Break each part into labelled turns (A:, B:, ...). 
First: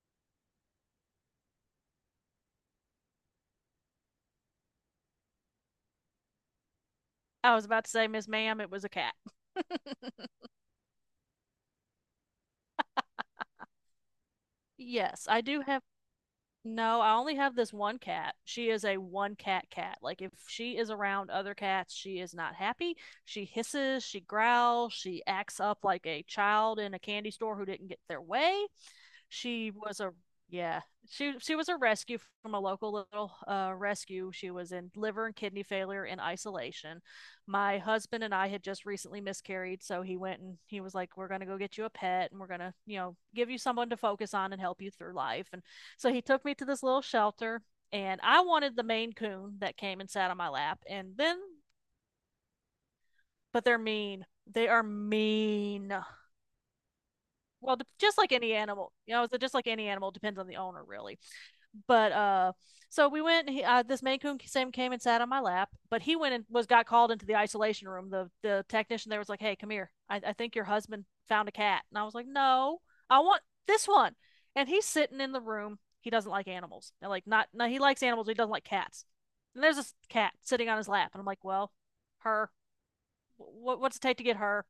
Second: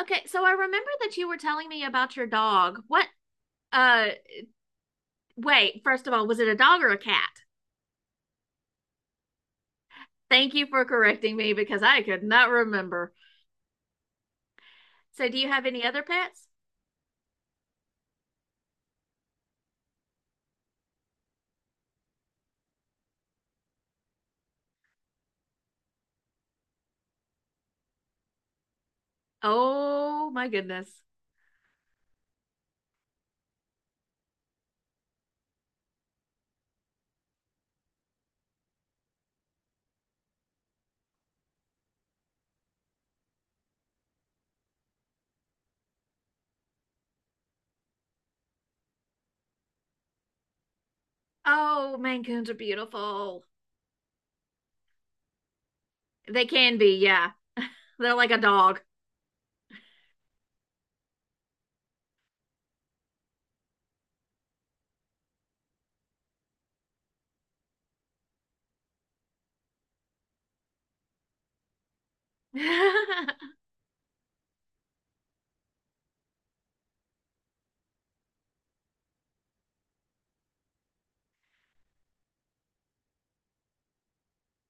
A: Okay, so I remember that you were telling me about your dog. What uh wait, first of all, was it a dog or a cat?
B: I was about to say, Miss Ma'am, it was a cat.
A: Thank you for correcting me because I could not remember.
B: Yes,
A: So do
B: I
A: you
B: do
A: have any
B: have.
A: other pets?
B: No, I only have this one cat. She is a one cat cat. Like, if she is around other cats, she is not happy. She hisses, she growls, she acts up like a child in a candy store who didn't get their way. She was a
A: Oh my
B: Yeah.
A: goodness.
B: She was a rescue from a local little rescue. She was in liver and kidney failure in isolation. My husband and I had just recently miscarried, so he went and he was like, "We're gonna go get you a pet, and we're gonna give you someone to focus on and help you through life." And so he took me to this little shelter, and I wanted the Maine Coon that came and sat on my lap, and then
A: Oh, Maine Coons are beautiful.
B: but they're mean. They are mean.
A: They can be, yeah.
B: Well,
A: They're
B: just
A: like
B: like
A: a
B: any
A: dog.
B: animal, it's just like any animal depends on the owner, really. But So we went, this Maine Coon same came and sat on my lap, but he went and was got called into the isolation room. The technician there was like, "Hey, come here. I think your husband found a cat." And I was like, "No, I want this one." And he's sitting in the room, he doesn't like animals, and, like, not, no, he likes animals, but he doesn't like cats. And there's this cat sitting on his lap, and I'm like, "Well, her, what's it take to get her?"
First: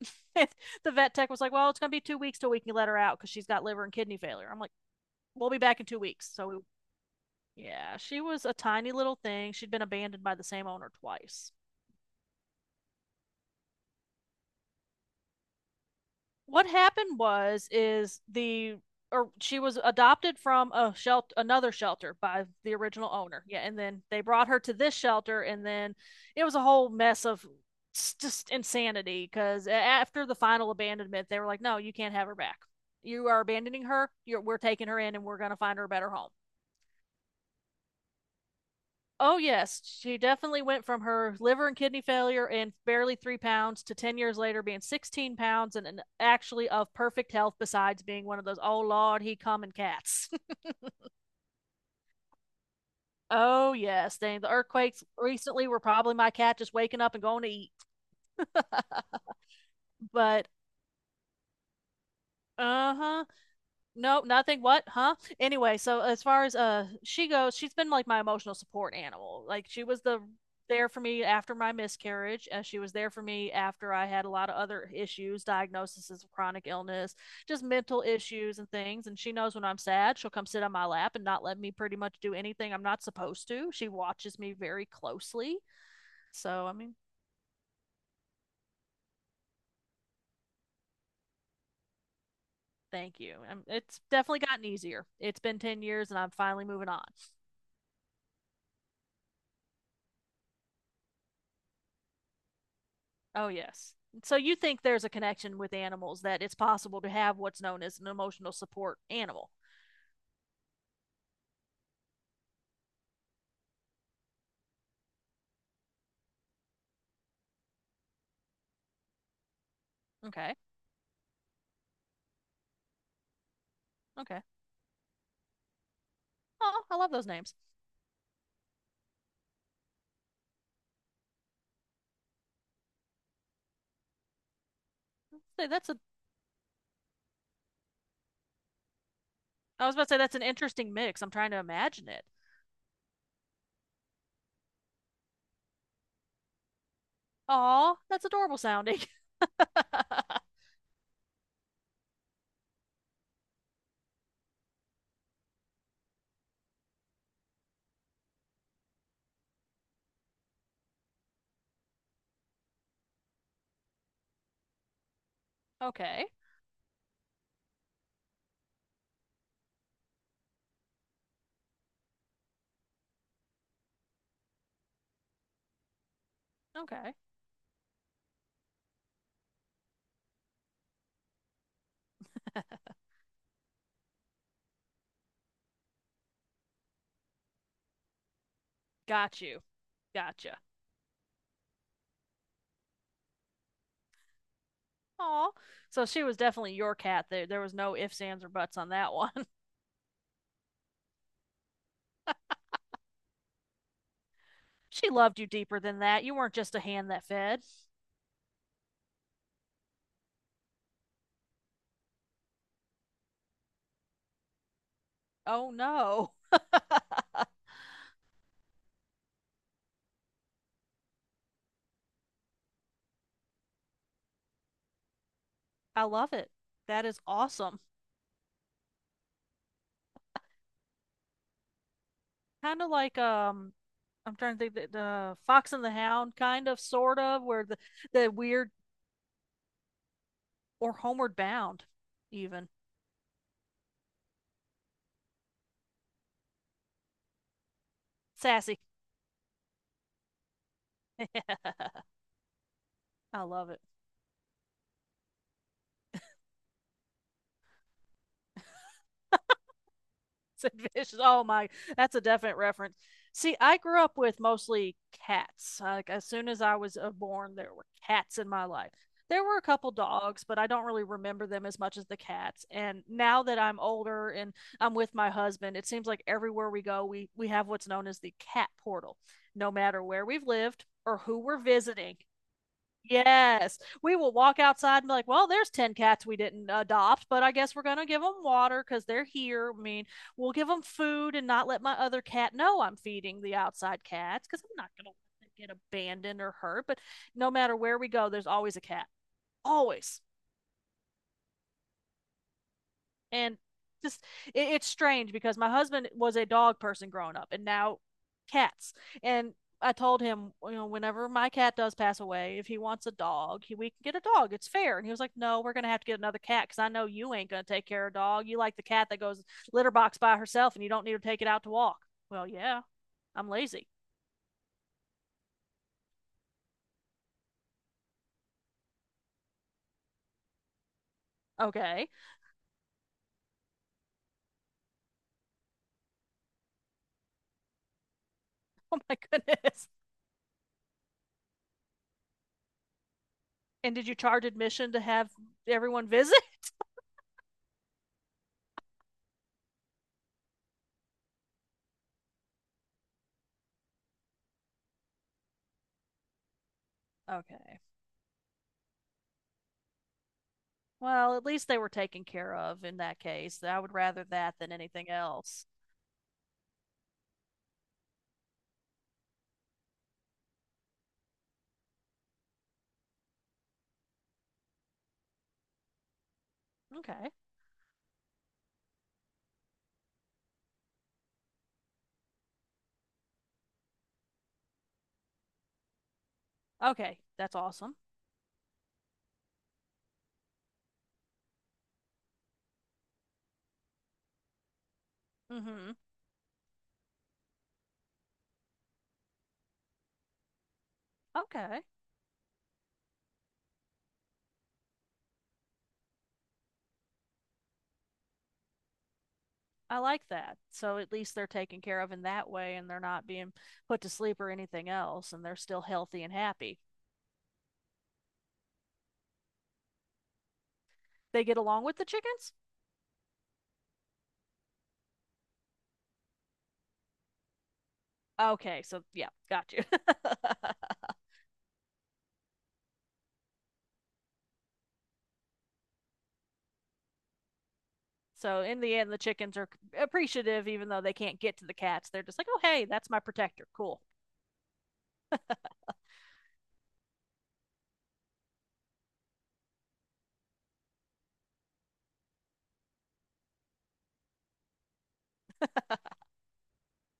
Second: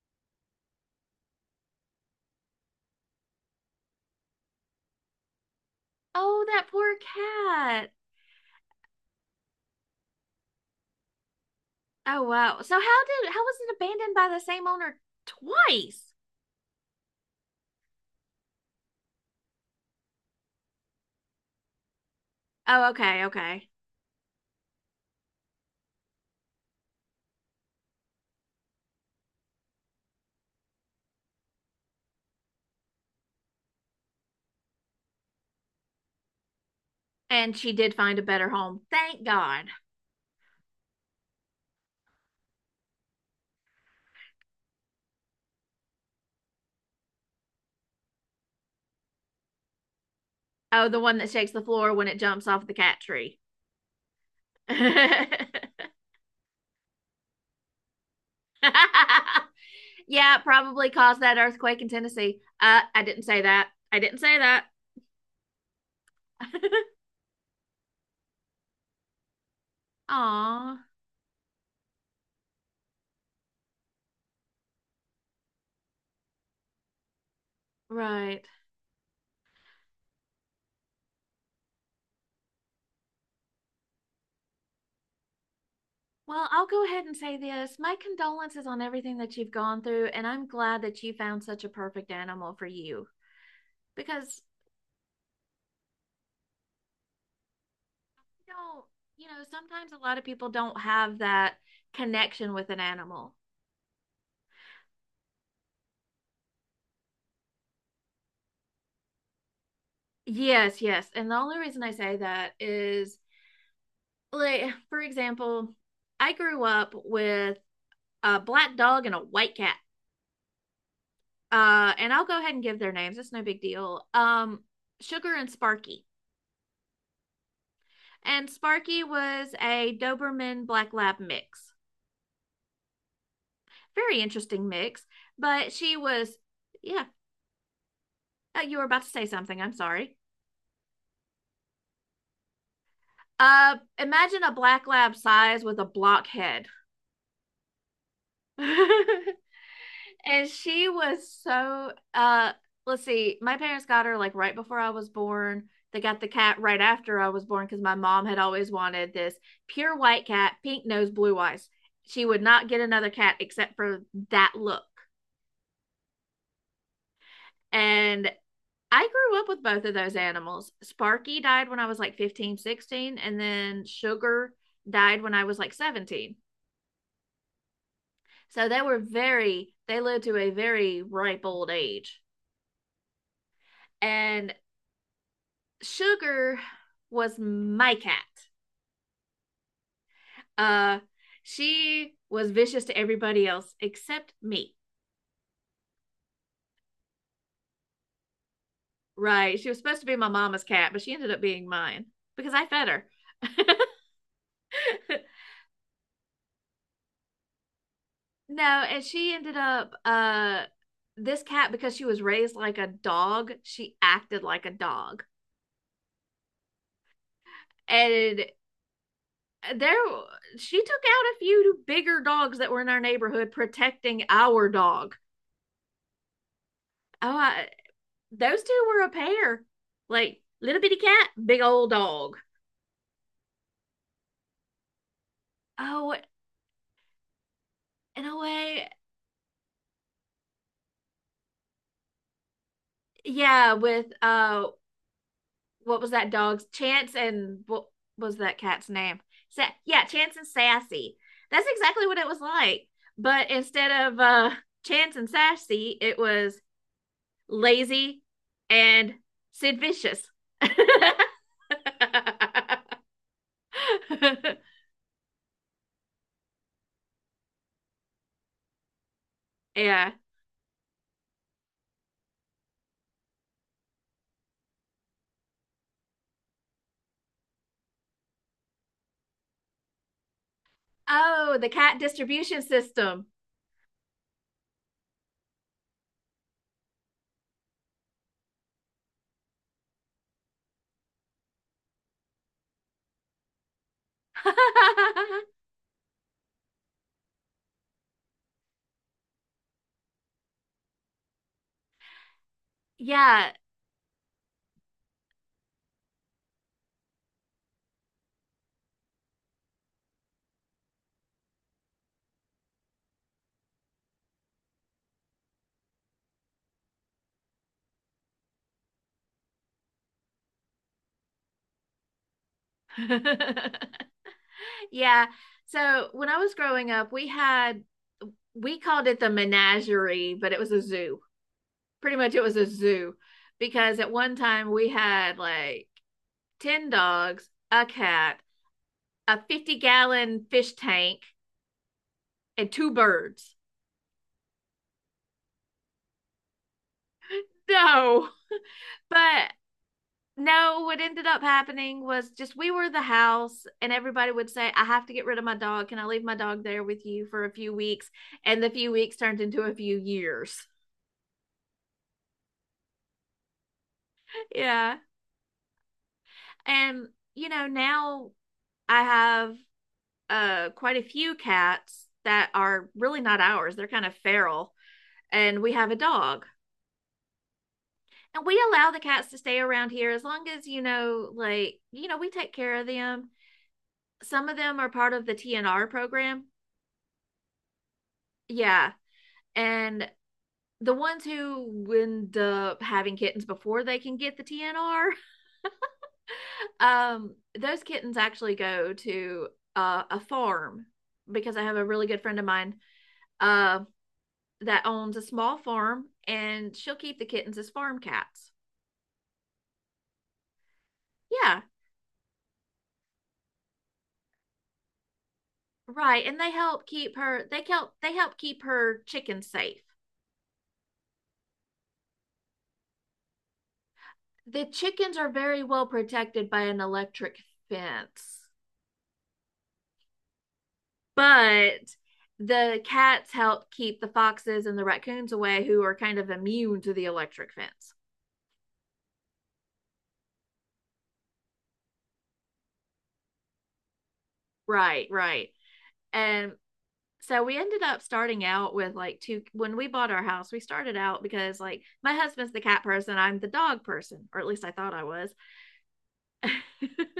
B: And the vet tech was like, "Well, it's going to be 2 weeks till we can let her out because she's got liver and kidney failure." I'm like, "We'll be back in 2 weeks."
A: Oh,
B: so we
A: that poor cat.
B: Yeah, she was a tiny little thing. She'd been abandoned by the same owner twice.
A: Oh wow. So how was it abandoned by the same owner twice?
B: What happened was is the, or she was adopted from a shelter, another shelter, by the
A: Oh,
B: original
A: okay,
B: owner. Yeah,
A: okay.
B: and then they brought her to this shelter, and then it was a whole mess of just insanity, because after the final abandonment they were like, "No, you can't have her back. You are abandoning her. We're taking her in and we're going to find her a better home."
A: And she did find a better home. Thank
B: Oh,
A: God.
B: yes. She definitely went from her liver and kidney failure and barely 3 pounds to 10 years later being 16 pounds and, actually of perfect health, besides being one of those, oh, Lord, he coming cats.
A: Oh, the one that shakes the floor when it jumps off the cat tree.
B: Oh, yes. Dang, the earthquakes recently were probably my cat just waking up and going to eat.
A: Yeah, it
B: But,
A: probably caused that earthquake in Tennessee.
B: uh
A: I didn't
B: huh.
A: say that. I didn't
B: No,
A: say
B: nothing.
A: that.
B: What? Huh? Anyway, so as far as she goes, she's been like my emotional support animal. Like she was
A: Aw,
B: there for me after my miscarriage, as she was there for me after I had a lot of other issues, diagnoses of chronic illness, just mental
A: right.
B: issues and things. And she knows when I'm sad, she'll come sit on my lap and not let me pretty much do anything I'm not supposed to. She watches me very closely.
A: Well, I'll
B: So I
A: go
B: mean,
A: ahead and say this. My condolences on everything that you've gone through, and I'm glad that you found such a perfect animal for you
B: thank you. I'm. It's definitely
A: because
B: gotten easier. It's been 10 years and I'm finally moving on.
A: you know, you know, sometimes a lot of people don't have that connection with an animal.
B: Oh, yes. So you think there's a connection with animals that it's possible to have what's known as an emotional support animal.
A: Yes, yes. And the only reason I say that is, like for example, I grew up with a black dog and a white cat.
B: Okay.
A: And I'll go ahead and give their names. It's no big deal.
B: Okay.
A: Sugar and Sparky.
B: Oh, I love those names.
A: And Sparky was a Doberman Black Lab mix. Very interesting mix.
B: Say
A: But
B: That's
A: she
B: a
A: was, yeah, you were about to say something. I'm
B: I was about to
A: sorry.
B: say that's an interesting mix. I'm trying to imagine it.
A: Imagine a black lab size with a block head.
B: Aw, that's adorable sounding.
A: And she was so let's see, my parents got her like right before I was born. They got the cat right after I was born because my mom had always wanted this pure white cat, pink nose, blue eyes. She would not get another cat except for that look.
B: Okay.
A: And I grew up with both of those animals. Sparky died when I was like 15, 16, and then Sugar died when I was like 17.
B: Okay.
A: So they were very, they lived to a very ripe old age. And Sugar was my cat.
B: Got you. Gotcha.
A: Uh, she was vicious to everybody else except me.
B: Aw. So she was definitely your cat. There was no ifs, ands, or buts on that one.
A: Right. She was supposed to be my mama's cat, but she ended up being mine because I fed her.
B: She loved you deeper than that. You weren't just a hand that fed.
A: No, and she ended up this cat because she was raised like a dog, she acted like a dog.
B: Oh no.
A: And there she took out a few bigger dogs that were in our neighborhood protecting our dog.
B: I love it. That is
A: Oh,
B: awesome.
A: those two were a pair. Like little bitty cat, big old dog.
B: Kind of like, I'm trying to think that the Fox and the
A: Oh,
B: Hound, kind of, sort of, where the
A: in a
B: weird,
A: way,
B: or Homeward Bound, even.
A: yeah, with what was that dog's Chance and what was that
B: Sassy.
A: cat's name? Sa- yeah, Chance and Sassy. That's exactly what it was like.
B: I
A: But
B: love it.
A: instead of Chance and Sassy, it was Lazy and Sid Vicious.
B: And fishes. Oh my, that's a definite reference. See, I grew up with mostly cats. Like as soon as I was born, there were cats in my life. There were a couple
A: Yeah.
B: dogs, but I don't really remember them as much as the cats. And now that I'm older and I'm with my husband, it seems like everywhere we go, we have what's known as the cat portal. No matter where we've lived or who
A: Oh,
B: we're
A: the cat
B: visiting,
A: distribution system.
B: yes, we will walk outside and be like, "Well, there's ten cats we didn't adopt, but I guess we're gonna give them water because they're here. I mean, we'll give them food and not let my other cat know I'm feeding the outside cats because I'm not gonna let them get abandoned or hurt. But no matter where we go, there's always a cat, always."
A: Yeah.
B: And just it's strange because my husband was a dog person growing up and now cats. And I told him, you know, whenever my cat does pass away, if he wants a dog, we can get a dog. It's fair. And he was like, "No, we're going to have to get another cat because I know you ain't going to take care of a dog. You like the cat that goes litter box by herself and you don't need to take it out to walk." Well, yeah, I'm lazy.
A: Yeah. So when I was growing up, we had, we called it the menagerie, but it was a zoo.
B: Okay.
A: Pretty much it was a zoo because at one time we had like 10 dogs, a cat,
B: Oh my
A: a 50
B: goodness.
A: gallon fish tank, and two birds.
B: And did you charge admission to have everyone visit?
A: No. But no, what ended up happening was just we were the house, and everybody would say, I have to get rid of my dog. Can I leave my dog there with you for a few
B: Okay.
A: weeks? And the few weeks turned into a few years.
B: Well, at least they were taken care of in that case. I would rather that than
A: Yeah.
B: anything else.
A: And, you know, now I have quite a few cats that are really not ours, they're kind of feral. And we have a dog.
B: Okay.
A: And we allow the cats to stay around here as long as, you know, like, you know, we take care of them. Some of them are part of the TNR program.
B: Okay. That's awesome.
A: Yeah. And the ones who end up having kittens before they can get the TNR,
B: Mm-hmm.
A: those kittens actually go to a farm because I have
B: Okay.
A: a really good friend of mine, uh, that owns a small farm and she'll keep the kittens as farm cats.
B: I like that. So at least they're
A: Yeah,
B: taken care of in that way and they're not being put to sleep or anything else, and they're still healthy
A: right.
B: and
A: And they
B: happy.
A: help keep her. They help. They help keep her chickens safe.
B: They get along with the chickens?
A: The chickens are very well protected by an electric fence.
B: Okay. So, yeah, got you.
A: But the cats help keep the foxes and the raccoons away, who are kind of immune to the electric fence.
B: So, in the end, the chickens are appreciative even though they can't get to the cats. They're just like, "Oh, hey, that's my protector. Cool."
A: Right, right. And so we ended up starting out with like two when we bought our house. We started out because like my husband's the cat person, I'm the dog person, or at least I thought I was.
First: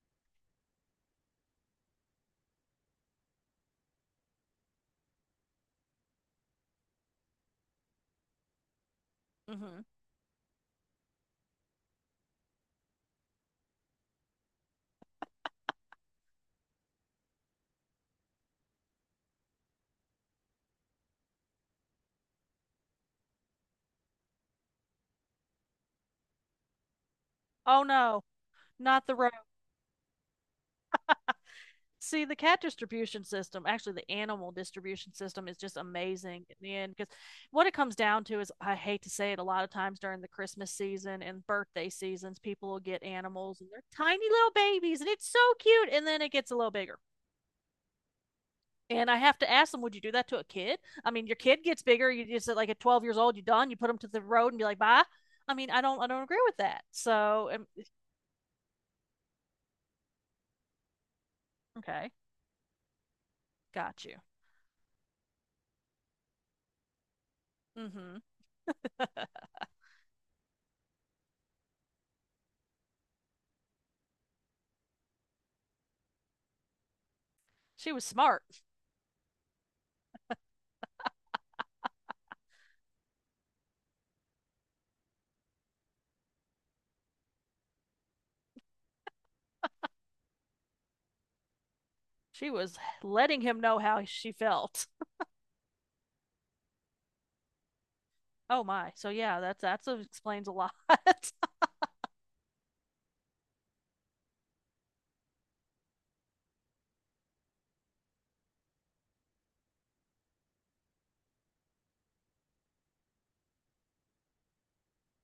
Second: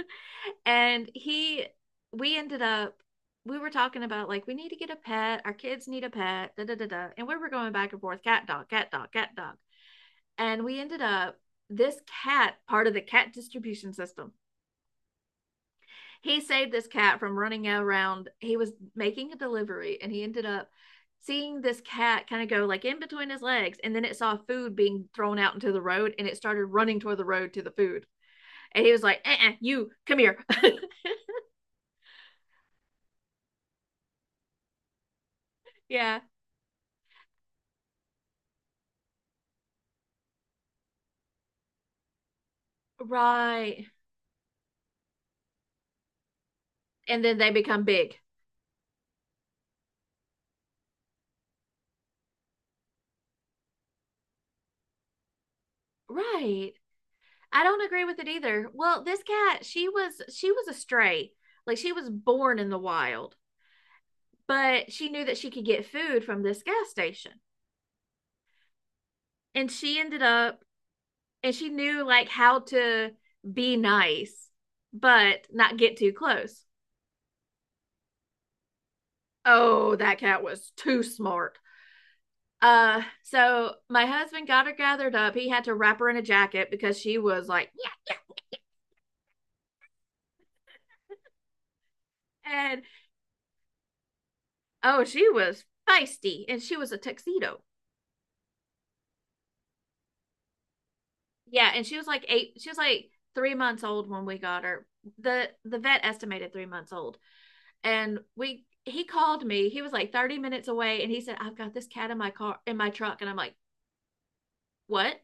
A: And he we ended up, we were talking about like we need to get a pet, our kids need a pet, da da da da, and we were going back and forth, cat dog, cat dog, cat dog.
B: Mm-hmm.
A: And we ended up, this cat, part of the cat distribution system, he saved this cat from running around. He was making a delivery and he ended up seeing this cat kind of go like in between his legs, and then it saw food being thrown out into the road and it started running toward the road to the
B: Oh,
A: food.
B: no,
A: And he was
B: not the
A: like,
B: rodent.
A: uh-uh, you come here.
B: See, the cat distribution system, actually the animal distribution system, is just
A: Yeah,
B: amazing. In the end, because what it comes down to is, I hate to say it, a lot of times during the Christmas season and birthday seasons people will get animals and they're
A: right.
B: tiny little babies and it's so cute, and then it gets a little bigger,
A: And then they become big.
B: and I have to ask them, would you do that to a kid? I mean, your kid gets bigger, you just like at 12 years old you are done, you put them to the road and be like, "Bye." I mean, I don't agree with
A: Right,
B: that, so
A: I don't agree with it either. Well, this cat, she was a stray, like she was
B: Okay.
A: born in the wild,
B: Got you.
A: but she knew that she could get food from this gas station.
B: Mm-hmm.
A: And she ended up, and she knew like how to be nice but not get too close.
B: She was smart.
A: Oh, that cat was too smart. So my husband got her gathered up. He had to wrap her in a jacket because she was like,
B: She
A: yeah.
B: was
A: And
B: letting him know how she felt.
A: oh, she was feisty and she was a tuxedo.
B: Oh my. So yeah, that explains a lot.
A: Yeah. And she was like 3 months old when we got her. The vet estimated 3 months old. And we he called me. He was like 30 minutes away and he said, I've got this cat in my car, in my truck. And I'm like, what?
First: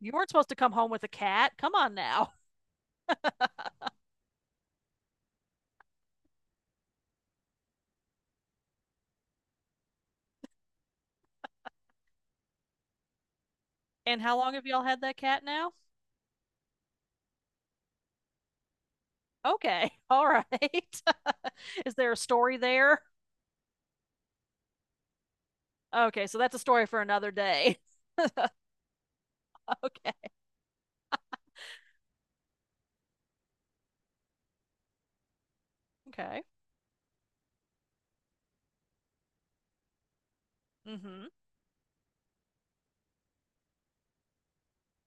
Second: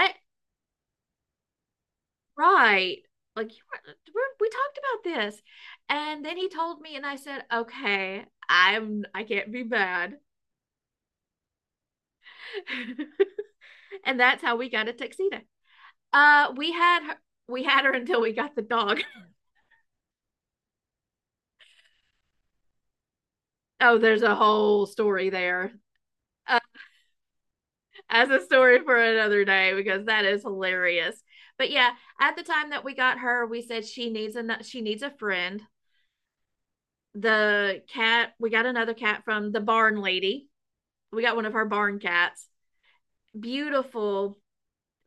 B: You weren't supposed to come home with a cat. Come on now.
A: Right. Like you were, we talked about this. And then he told me and I said, okay, I can't be bad. And
B: And how
A: that's
B: long
A: how
B: have
A: we
B: y'all
A: got a
B: had that
A: tuxedo.
B: cat now?
A: Uh, we had her until we got the dog.
B: Okay. All right. Is there a story there?
A: Oh, there's a whole story there.
B: Okay, so that's a story for another day.
A: As a story for another day because that
B: Okay.
A: is hilarious. But yeah, at the time that we got her, we said she needs a friend.
B: Okay.
A: The cat We got another cat from the barn lady. We
B: Mm-hmm.
A: got one of her barn cats. Beautiful,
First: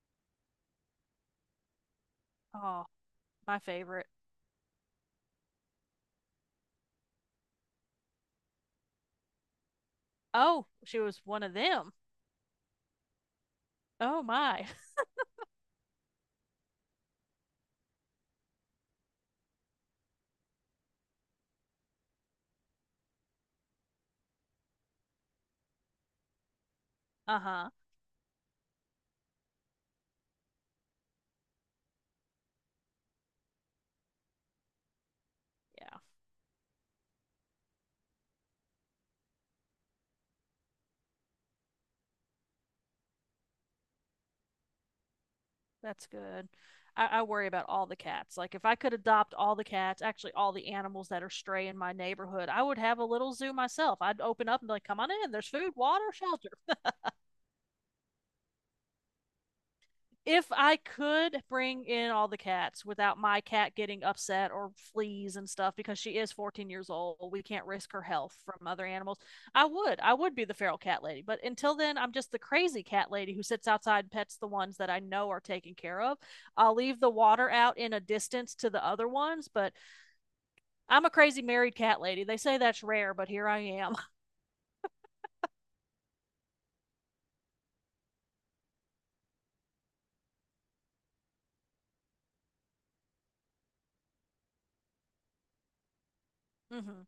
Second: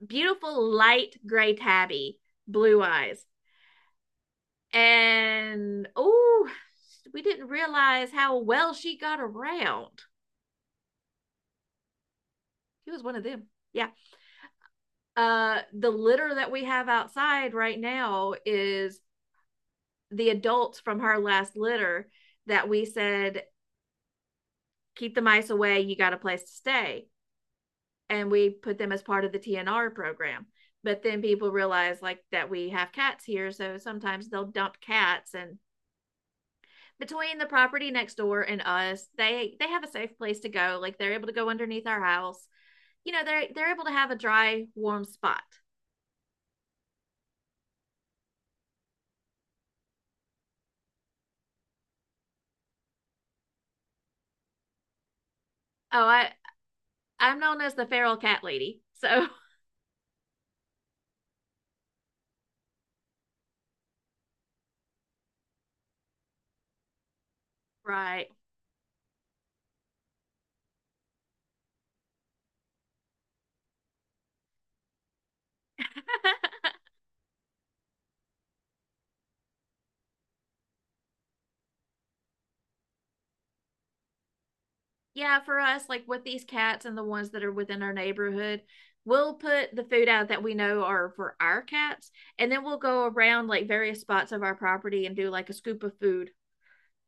A: beautiful light gray tabby, blue
B: Oh,
A: eyes,
B: my favorite.
A: and oh, we didn't realize how well she got around.
B: Oh, she was one of them.
A: She was one of them. Yeah.
B: Oh my.
A: The litter that we have outside right now is the adults from her last litter that we said, keep the mice away, you got a place to stay.
B: Uh-huh.
A: And we put them as part of the TNR program. But then people realize like that we have cats here, so sometimes they'll dump cats. And
B: Yeah.
A: between the property next door and us, they have a safe place to go, like they're able to go underneath our house. You know, they're able to have a dry, warm spot.
B: That's good. I worry about all the cats. Like if I could adopt all the cats, actually all the animals that are stray in my neighborhood, I would have a little zoo myself. I'd open up and be like, "Come on in. There's food,
A: Oh,
B: water,
A: i
B: shelter."
A: i'm known as the feral cat lady, so
B: If I could bring in all the cats without my cat getting upset or fleas and stuff because she is 14 years old, we can't risk her
A: right.
B: health from other animals. I would. I would be the feral cat lady. But until then, I'm just the crazy cat lady who sits outside and pets the ones that I know are taken care of. I'll leave the water out in a distance to the other ones, but I'm a crazy married cat lady. They say that's rare, but here I am.
A: Yeah, for us, like with these cats and the ones that are within our neighborhood, we'll put the food out that we know are for our cats, and then we'll go around like various spots of our property and do like a scoop of food
B: Hmm.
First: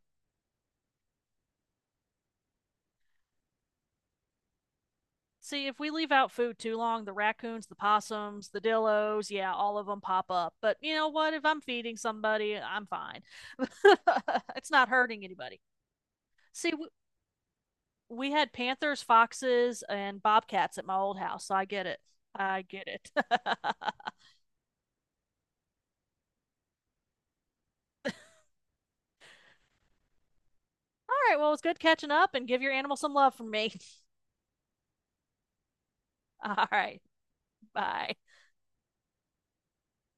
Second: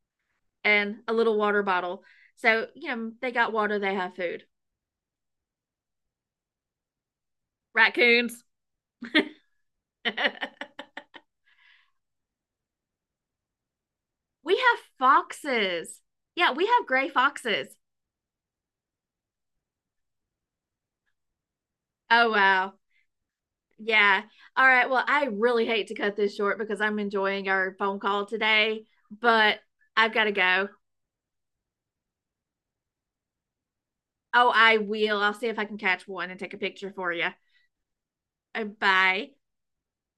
A: and a little water bottle. So, you know, they got water, they have food.
B: See, if we leave out food too long, the raccoons, the
A: Raccoons.
B: possums, the dillos, yeah, all of them
A: We
B: pop
A: have
B: up. But you know what? If I'm feeding somebody, I'm fine. It's not hurting anybody.
A: foxes. Yeah, we
B: See,
A: have gray foxes.
B: we had panthers, foxes, and bobcats at my old house, so I get it.
A: Oh,
B: I
A: wow.
B: get it. All
A: Yeah. All right. Well, I really hate to cut this short because I'm enjoying our phone call today, but I've got to go.
B: right, well, it's good catching up and give your animal some love from me.
A: Oh, I will. I'll see if I can catch one and take a
B: All
A: picture
B: right,
A: for you.
B: bye.
A: Bye.